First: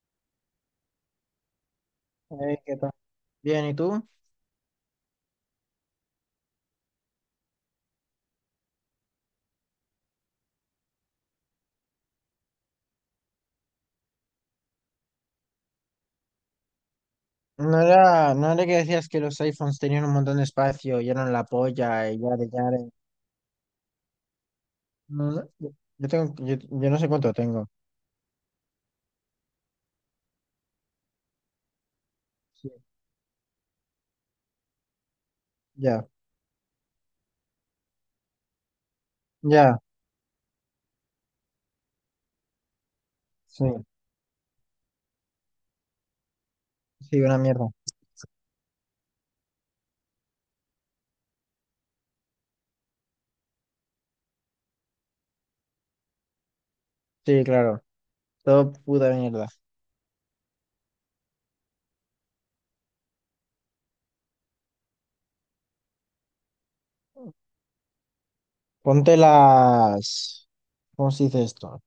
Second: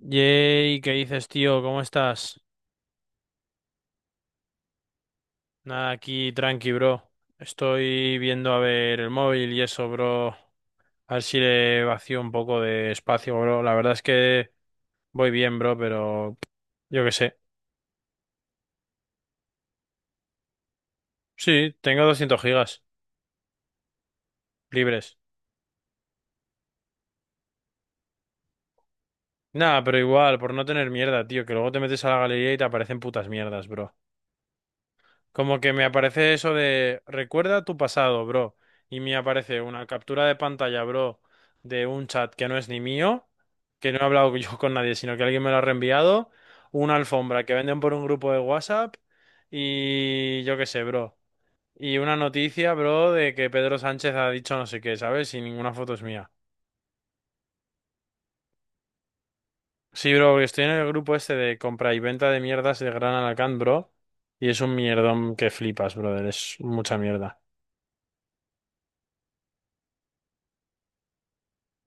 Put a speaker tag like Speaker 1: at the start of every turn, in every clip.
Speaker 1: Yay, ¿qué dices, tío? ¿Cómo estás?
Speaker 2: Ey, ¿qué tal? Bien, ¿y tú?
Speaker 1: Nada, aquí tranqui, bro. Estoy viendo a ver el móvil y eso, bro. A ver si le vacío un poco de espacio, bro. La verdad es que voy bien, bro, pero yo qué sé.
Speaker 2: No era que decías que los iPhones tenían un montón de espacio y eran la
Speaker 1: Sí, tengo
Speaker 2: polla y
Speaker 1: doscientos
Speaker 2: yare
Speaker 1: gigas
Speaker 2: yare.
Speaker 1: libres.
Speaker 2: No, no, yo tengo, yo no sé cuánto tengo.
Speaker 1: Nada, pero igual, por no tener mierda, tío, que luego te metes a la galería y te
Speaker 2: Sí.
Speaker 1: aparecen putas mierdas, bro. Como que me
Speaker 2: Ya,
Speaker 1: aparece eso de recuerda tu pasado, bro. Y me aparece
Speaker 2: ya,
Speaker 1: una captura de pantalla, bro, de un chat que no es ni mío,
Speaker 2: sí,
Speaker 1: que no he hablado yo con nadie, sino que alguien me lo ha reenviado, una
Speaker 2: sí, una
Speaker 1: alfombra que
Speaker 2: mierda.
Speaker 1: venden por un grupo de WhatsApp y yo qué sé, bro. Y una noticia, bro, de que Pedro Sánchez ha dicho no sé qué, ¿sabes? Y ninguna foto es mía.
Speaker 2: Sí, claro, todo puta mierda.
Speaker 1: Sí, bro, porque estoy en el grupo este de compra y venta de mierdas de Gran Alacant, bro. Y es un mierdón que flipas, brother. Es mucha mierda.
Speaker 2: Ponte las, ¿cómo se dice esto?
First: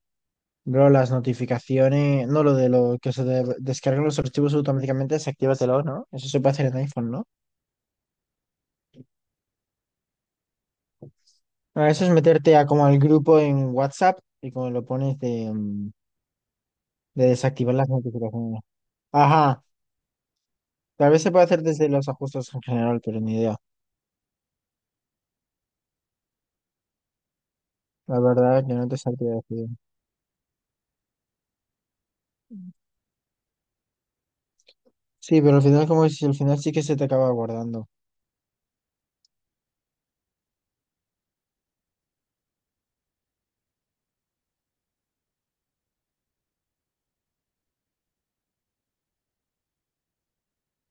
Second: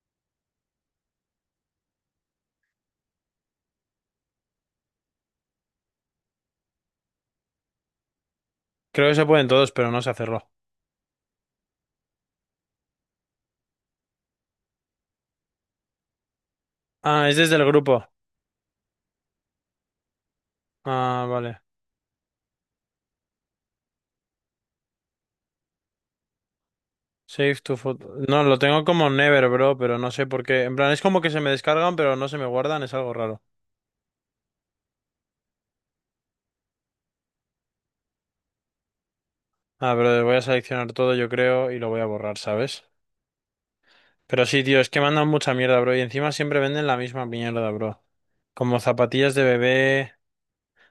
Speaker 2: Bro, las notificaciones, no lo de lo que se de- descargan los archivos automáticamente, desactívatelo, ¿no? Eso se puede hacer en iPhone, ¿no?
Speaker 1: Creo que se pueden todos, pero no se cerró.
Speaker 2: Ah, eso es meterte a como al grupo en WhatsApp y como lo pones de... de
Speaker 1: Ah, es desde el
Speaker 2: desactivar las
Speaker 1: grupo.
Speaker 2: notificaciones. Ajá. Tal vez
Speaker 1: Ah,
Speaker 2: se puede
Speaker 1: vale.
Speaker 2: hacer desde los ajustes en general, pero ni idea.
Speaker 1: Save to photo.
Speaker 2: La
Speaker 1: No,
Speaker 2: verdad
Speaker 1: lo
Speaker 2: es que
Speaker 1: tengo
Speaker 2: no te
Speaker 1: como
Speaker 2: sabría
Speaker 1: never,
Speaker 2: decir.
Speaker 1: bro, pero no sé por qué. En plan, es como que se me descargan, pero no se me guardan, es algo raro.
Speaker 2: Sí, pero al final como si al final sí que se te acaba guardando.
Speaker 1: Ah, pero voy a seleccionar todo, yo creo, y lo voy a borrar, ¿sabes? Pero sí, tío, es que mandan mucha mierda, bro, y encima siempre venden la misma mierda, bro. Como zapatillas de bebé.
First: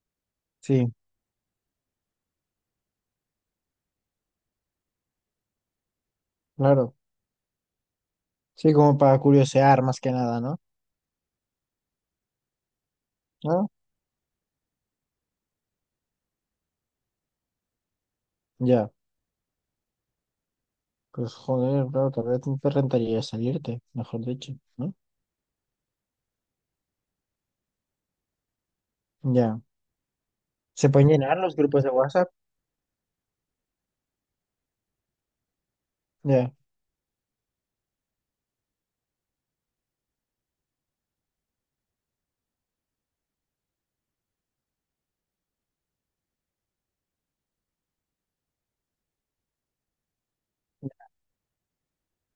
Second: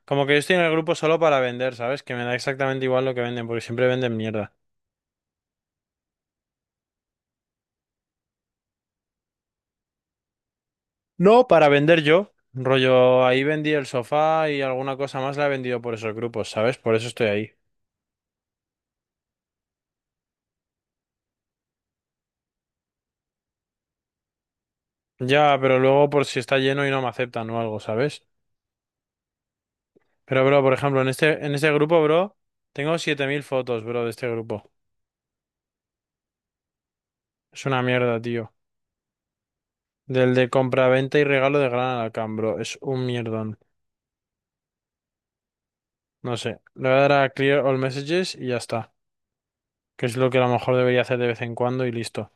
Speaker 1: Como que yo estoy en el
Speaker 2: Sí,
Speaker 1: grupo solo para vender, ¿sabes? Que me da exactamente igual lo que venden, porque siempre venden mierda.
Speaker 2: claro. Sí, como para curiosear más que nada, ¿no?
Speaker 1: No, para vender yo. Rollo, ahí
Speaker 2: ¿No?
Speaker 1: vendí el sofá y alguna cosa más la he vendido por esos grupos, ¿sabes? Por eso estoy ahí.
Speaker 2: Ya. Pues joder, claro, tal vez no te rentaría salirte, mejor dicho, ¿no?
Speaker 1: Ya, pero luego por si está lleno y no me aceptan o algo, ¿sabes?
Speaker 2: Ya.
Speaker 1: Pero, bro, por
Speaker 2: ¿Se
Speaker 1: ejemplo, en
Speaker 2: pueden llenar
Speaker 1: este,
Speaker 2: los
Speaker 1: en este
Speaker 2: grupos de
Speaker 1: grupo,
Speaker 2: WhatsApp?
Speaker 1: bro, tengo 7.000 fotos, bro, de este grupo.
Speaker 2: Ya.
Speaker 1: Es una mierda, tío. Del de compra-venta y regalo de Gran Alacán, bro. Es un mierdón. No sé. Le voy a dar a Clear All Messages y ya está. Que es lo que a lo mejor debería hacer de vez en cuando y listo.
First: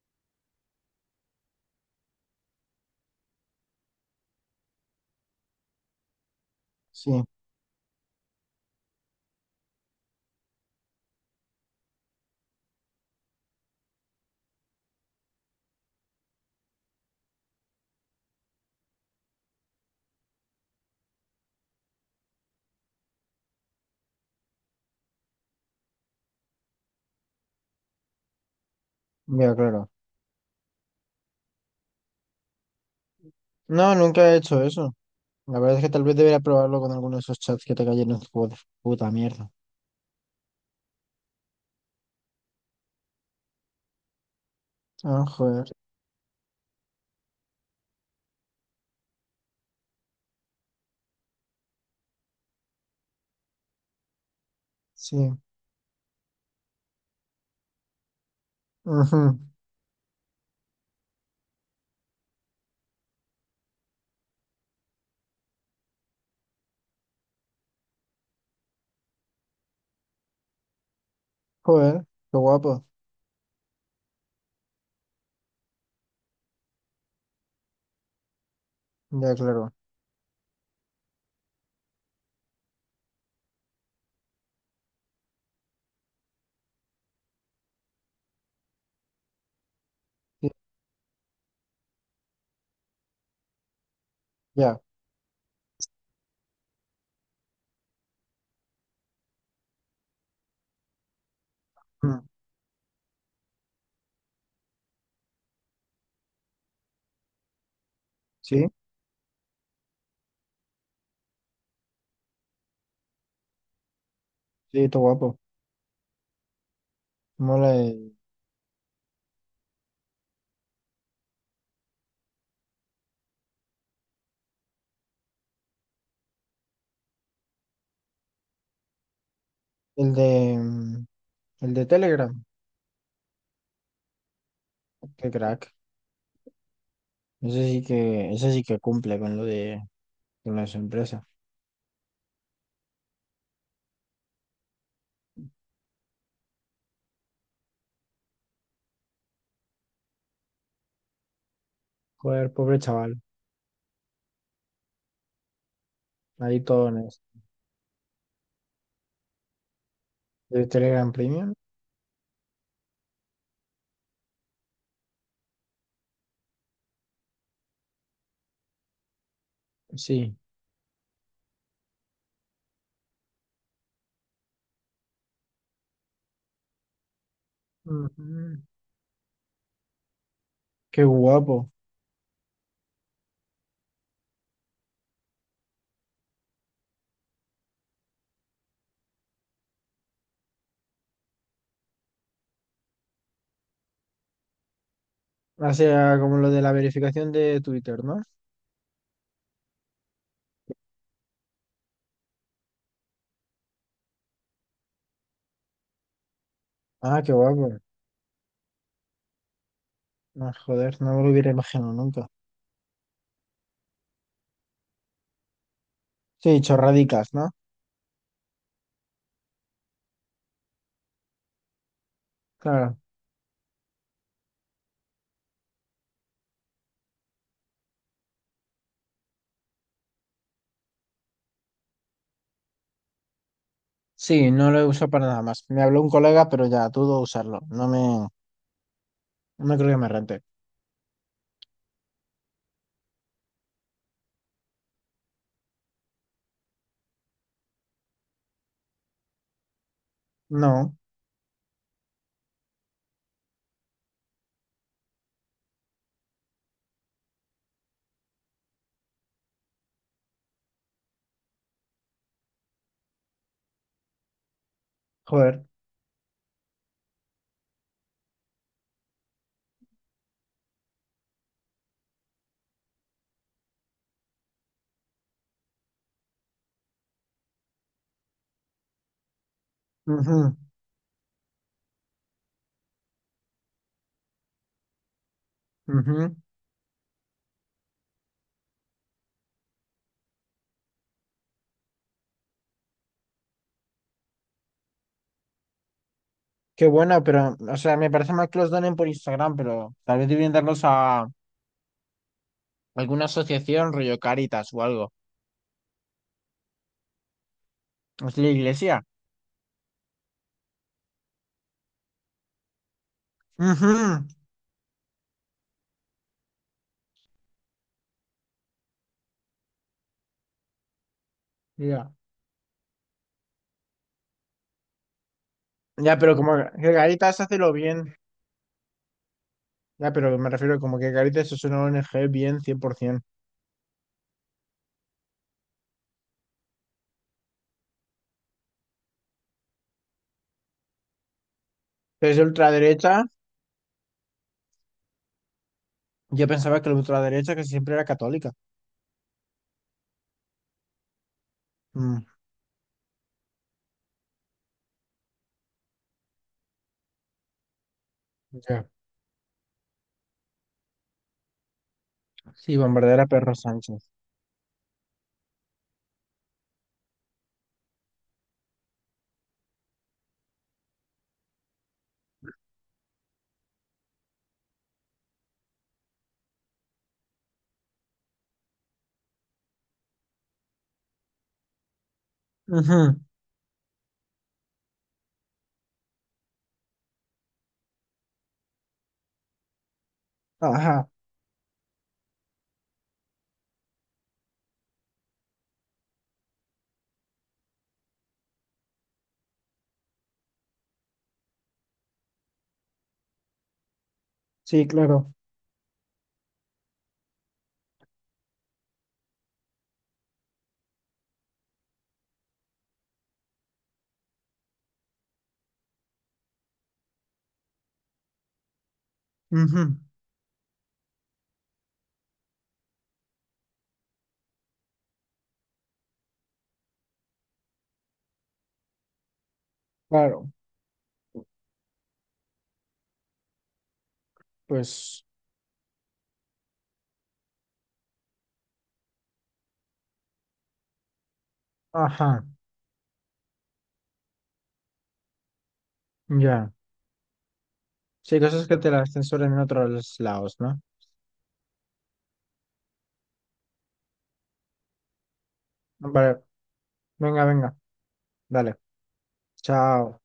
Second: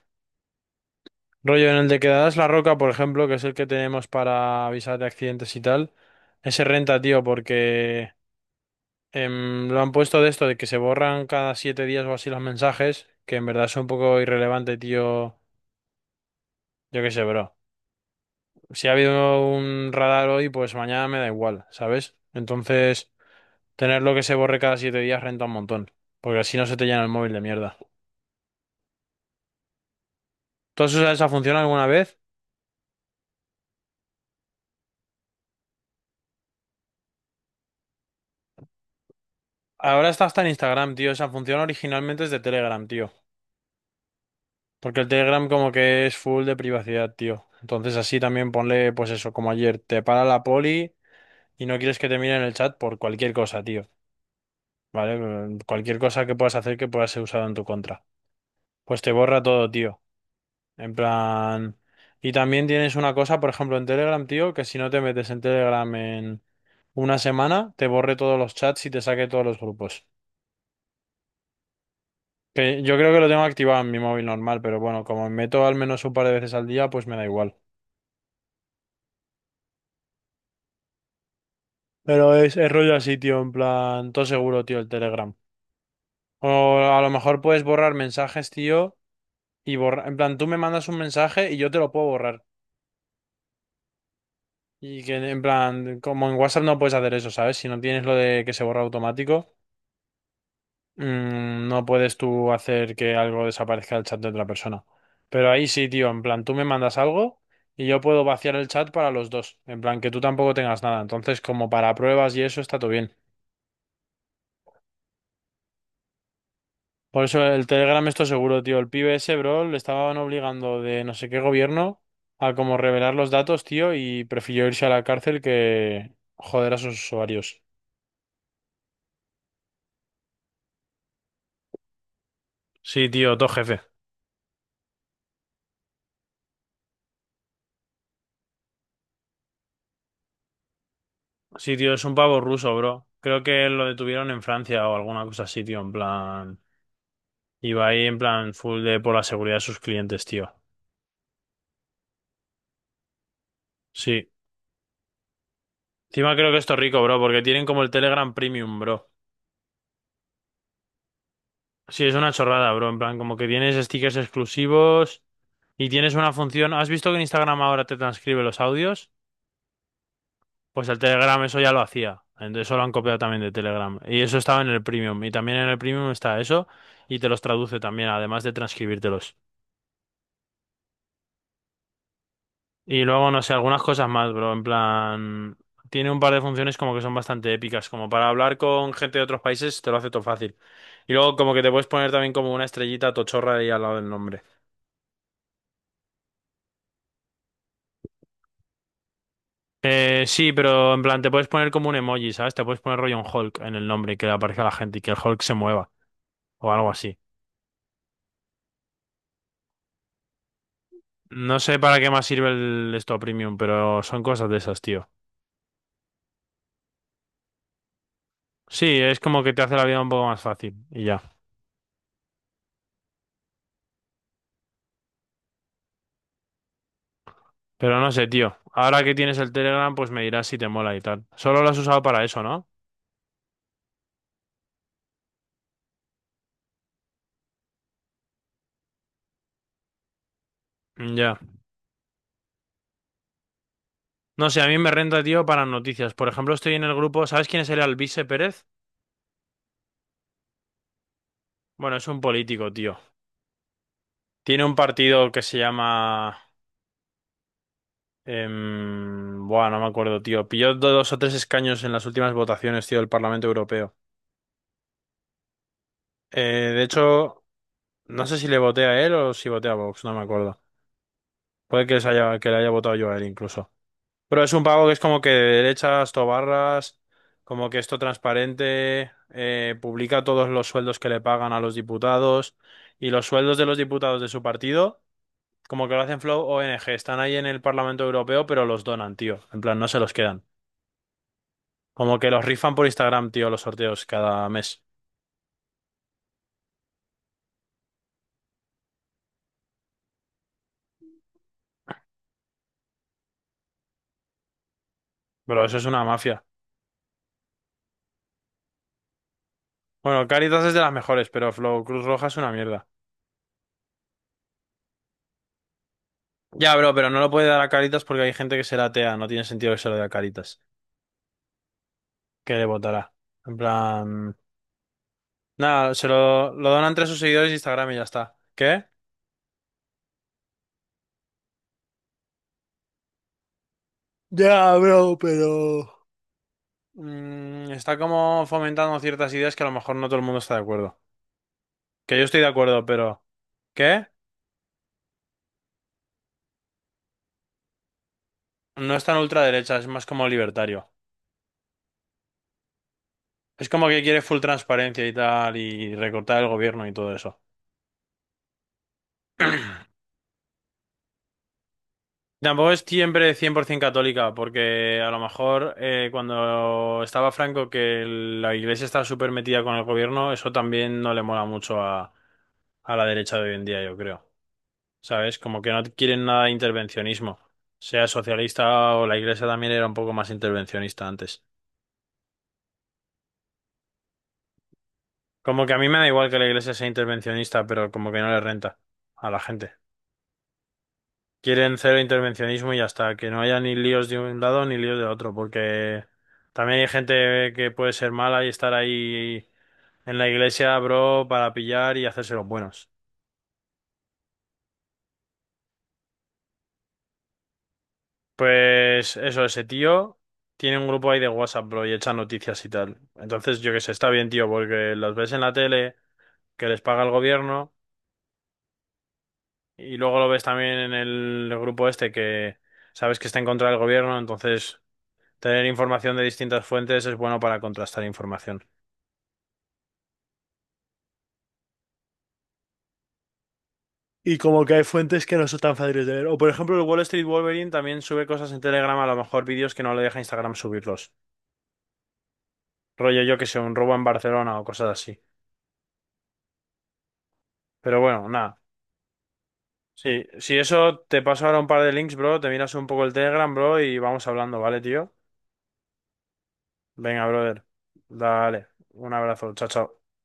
Speaker 1: Rollo en el de Quedadas la Roca, por ejemplo, que es el que tenemos para avisar de accidentes y tal. Ese renta,
Speaker 2: Sí,
Speaker 1: tío, porque lo han puesto de esto, de que se borran cada 7 días o así los mensajes, que en verdad son un poco irrelevante, tío. Yo qué sé, bro. Si ha habido un radar hoy, pues mañana me da igual, ¿sabes? Entonces, tenerlo que se borre cada 7 días renta un montón, porque así no se te llena el móvil de mierda.
Speaker 2: ya, claro.
Speaker 1: ¿Tú has usado esa función alguna vez?
Speaker 2: No, nunca he hecho eso. La verdad es que tal vez debería probarlo con alguno de esos chats que te cayeron de puta mierda.
Speaker 1: Ahora está hasta en Instagram, tío. Esa función originalmente es de Telegram, tío. Porque el
Speaker 2: Ah,
Speaker 1: Telegram
Speaker 2: joder.
Speaker 1: como que es full de privacidad, tío. Entonces así también ponle, pues eso, como ayer, te para la poli y no quieres que te miren el chat por cualquier cosa, tío.
Speaker 2: Sí.
Speaker 1: ¿Vale? Cualquier cosa que puedas hacer que pueda ser usado en tu contra. Pues te
Speaker 2: Ujú.
Speaker 1: borra todo, tío. En plan... Y también tienes una cosa, por ejemplo, en Telegram, tío, que si no te metes en Telegram en una semana, te borre todos los chats y te saque todos los grupos.
Speaker 2: Joder, qué
Speaker 1: Que
Speaker 2: guapo.
Speaker 1: yo creo que lo tengo activado en mi móvil normal, pero bueno, como me meto al menos un par de veces al día, pues me da igual.
Speaker 2: Ya, claro.
Speaker 1: Pero es rollo así, tío, en plan, todo seguro, tío, el Telegram. O a lo mejor puedes borrar mensajes, tío, y borrar, en plan, tú
Speaker 2: Sí,
Speaker 1: me mandas un mensaje y yo te lo puedo borrar.
Speaker 2: ya.
Speaker 1: Y que, en plan, como en WhatsApp no puedes hacer eso, ¿sabes? Si no tienes lo de que se borra automático, no puedes
Speaker 2: Ujú.
Speaker 1: tú hacer que algo desaparezca del chat de otra persona. Pero ahí sí, tío, en plan, tú me mandas algo y yo puedo vaciar
Speaker 2: Sí,
Speaker 1: el chat para los dos. En plan, que tú tampoco tengas nada. Entonces, como para pruebas y eso, está todo bien.
Speaker 2: sí, qué guapo.
Speaker 1: Por eso el
Speaker 2: Mola
Speaker 1: Telegram, esto seguro, tío. El pibe ese, bro, le estaban obligando de no sé qué gobierno a como revelar los datos, tío, y prefirió irse a la cárcel que joder a sus usuarios.
Speaker 2: el de el de Telegram.
Speaker 1: Sí, tío, todo jefe.
Speaker 2: Qué crack. Ese sí que cumple con lo de con las empresas.
Speaker 1: Sí, tío, es un pavo ruso, bro. Creo que lo detuvieron en Francia o alguna cosa así, tío, en plan... Iba ahí en plan full de por la seguridad de sus clientes, tío.
Speaker 2: Joder, pobre chaval.
Speaker 1: Sí. Encima creo que
Speaker 2: Ahí
Speaker 1: esto es
Speaker 2: todo en
Speaker 1: rico, bro,
Speaker 2: eso.
Speaker 1: porque tienen como el Telegram Premium, bro.
Speaker 2: ¿De Telegram Premium?
Speaker 1: Sí, es una chorrada, bro. En plan, como que tienes stickers exclusivos. Y tienes una función. ¿Has visto que en Instagram ahora te transcribe los audios?
Speaker 2: Sí.
Speaker 1: Pues el Telegram eso ya lo hacía. Entonces eso lo han copiado también de Telegram. Y eso estaba en el Premium. Y también en el Premium está eso. Y te los traduce también, además de
Speaker 2: Ujú.
Speaker 1: transcribírtelos.
Speaker 2: Qué guapo.
Speaker 1: Y luego, no sé, algunas cosas más, bro. En plan. Tiene un par de funciones como que son bastante épicas. Como para hablar con gente de otros países, te lo hace todo fácil. Y luego, como que te puedes poner también como una estrellita tochorra ahí al lado del nombre.
Speaker 2: Hace como lo de la verificación de Twitter, ¿no?
Speaker 1: Sí, pero en plan, te puedes poner como un emoji, ¿sabes? Te puedes poner rollo un Hulk en el nombre y que le aparezca a la gente y que el Hulk se mueva o algo así.
Speaker 2: Ah, qué guapo. Ah, joder, no me lo hubiera
Speaker 1: No sé
Speaker 2: imaginado
Speaker 1: para qué más
Speaker 2: nunca.
Speaker 1: sirve el esto premium, pero son cosas de esas, tío.
Speaker 2: Sí, chorradicas, ¿no?
Speaker 1: Sí, es como que te hace la vida un poco más fácil y ya.
Speaker 2: Claro.
Speaker 1: Pero no sé, tío. Ahora que tienes el Telegram, pues me dirás si te mola y tal. Solo lo has usado para eso, ¿no?
Speaker 2: Sí, no lo uso para nada más. Me habló un colega, pero ya dudo usarlo. No me, no creo que me rente.
Speaker 1: Mm, ya. No sé, a mí me renta, tío, para noticias. Por ejemplo, estoy en el grupo. ¿Sabes quién es el Alvise Pérez?
Speaker 2: No,
Speaker 1: Bueno, es un político, tío. Tiene un partido que se llama buah, no me acuerdo, tío. Pilló dos o tres escaños en las últimas votaciones, tío, del Parlamento Europeo.
Speaker 2: joder.
Speaker 1: De hecho, no sé si le voté a él o si voté a Vox, no me acuerdo. Puede que, que le haya votado yo a él incluso. Pero es un pago que es como que de derechas, tobarras, como que esto transparente, publica todos
Speaker 2: Ujú,
Speaker 1: los sueldos que le pagan a los diputados y los sueldos de los diputados de su partido, como que lo hacen
Speaker 2: ujú.
Speaker 1: Flow ONG, están ahí en el Parlamento Europeo, pero los donan, tío. En plan, no se los quedan. Como que los rifan por Instagram, tío, los sorteos cada mes.
Speaker 2: Qué bueno, pero, o sea, me parece mal que los donen por Instagram, pero tal vez debían darlos a alguna asociación, rollo Caritas o algo.
Speaker 1: Bro, eso es una mafia.
Speaker 2: Es la iglesia.
Speaker 1: Bueno, Caritas es de las mejores, pero Flow Cruz Roja es una mierda.
Speaker 2: Ujú.
Speaker 1: Ya, bro, pero no lo puede dar a Caritas porque hay gente que será atea. No tiene sentido que se lo dé a Caritas.
Speaker 2: Ya.
Speaker 1: Que le votará. En plan... Nada, se
Speaker 2: Ya, pero
Speaker 1: lo,
Speaker 2: como
Speaker 1: lo donan
Speaker 2: que
Speaker 1: entre sus
Speaker 2: Caritas
Speaker 1: seguidores de
Speaker 2: hace lo
Speaker 1: Instagram y ya
Speaker 2: bien.
Speaker 1: está. ¿Qué?
Speaker 2: Ya, pero me refiero como que Caritas es una ONG bien 100%.
Speaker 1: Ya, bro, pero... Está como fomentando ciertas ideas que a lo mejor no todo el mundo está de acuerdo. Que yo
Speaker 2: Pero es
Speaker 1: estoy de acuerdo, pero...
Speaker 2: ultraderecha.
Speaker 1: ¿Qué?
Speaker 2: Yo pensaba que la ultraderecha que siempre era católica.
Speaker 1: No es tan ultraderecha, es más como libertario.
Speaker 2: Mm,
Speaker 1: Es como que quiere full transparencia y tal, y recortar el gobierno y todo eso.
Speaker 2: ya.
Speaker 1: Tampoco
Speaker 2: Sí,
Speaker 1: es
Speaker 2: bombardear a
Speaker 1: siempre
Speaker 2: perro
Speaker 1: 100%
Speaker 2: Sánchez.
Speaker 1: católica, porque a lo mejor cuando estaba Franco que la iglesia estaba súper metida con el gobierno, eso también no le mola mucho a, la derecha de hoy en día, yo creo. ¿Sabes? Como que no quieren nada de intervencionismo. Sea socialista o la iglesia también era un poco más intervencionista antes.
Speaker 2: Ujú,
Speaker 1: Como que a mí me da igual que la iglesia sea intervencionista, pero como que no le renta a la gente.
Speaker 2: ajá,
Speaker 1: Quieren cero intervencionismo y ya está, que no haya ni líos de un lado ni líos de otro, porque también hay gente que puede ser mala y estar ahí en la iglesia, bro, para pillar y hacerse los buenos.
Speaker 2: sí, claro.
Speaker 1: Pues eso, ese tío tiene un grupo ahí de WhatsApp, bro, y echa noticias y tal. Entonces, yo qué sé, está bien, tío, porque los ves en la tele, que les paga el gobierno,
Speaker 2: Ujú,
Speaker 1: y luego lo ves también en el grupo este que sabes que está en contra del gobierno, entonces tener información de distintas fuentes es bueno para contrastar información.
Speaker 2: claro,
Speaker 1: Y como que hay
Speaker 2: pues,
Speaker 1: fuentes que no son tan fáciles de ver. O por ejemplo, el Wall Street Wolverine también sube cosas en Telegram, a lo mejor vídeos que no le deja Instagram subirlos.
Speaker 2: ajá,
Speaker 1: Rollo yo que sé, un robo en Barcelona o cosas así.
Speaker 2: ya.
Speaker 1: Pero bueno,
Speaker 2: Sí,
Speaker 1: nada.
Speaker 2: cosas que te las censuran en otros
Speaker 1: Sí,
Speaker 2: lados,
Speaker 1: si
Speaker 2: ¿no?
Speaker 1: eso te paso ahora un par de links, bro, te miras un poco el Telegram, bro, y vamos hablando, ¿vale, tío?
Speaker 2: Vale,
Speaker 1: Venga,
Speaker 2: venga,
Speaker 1: brother.
Speaker 2: venga,
Speaker 1: Dale.
Speaker 2: dale.
Speaker 1: Un abrazo. Chao, chao.
Speaker 2: Chao.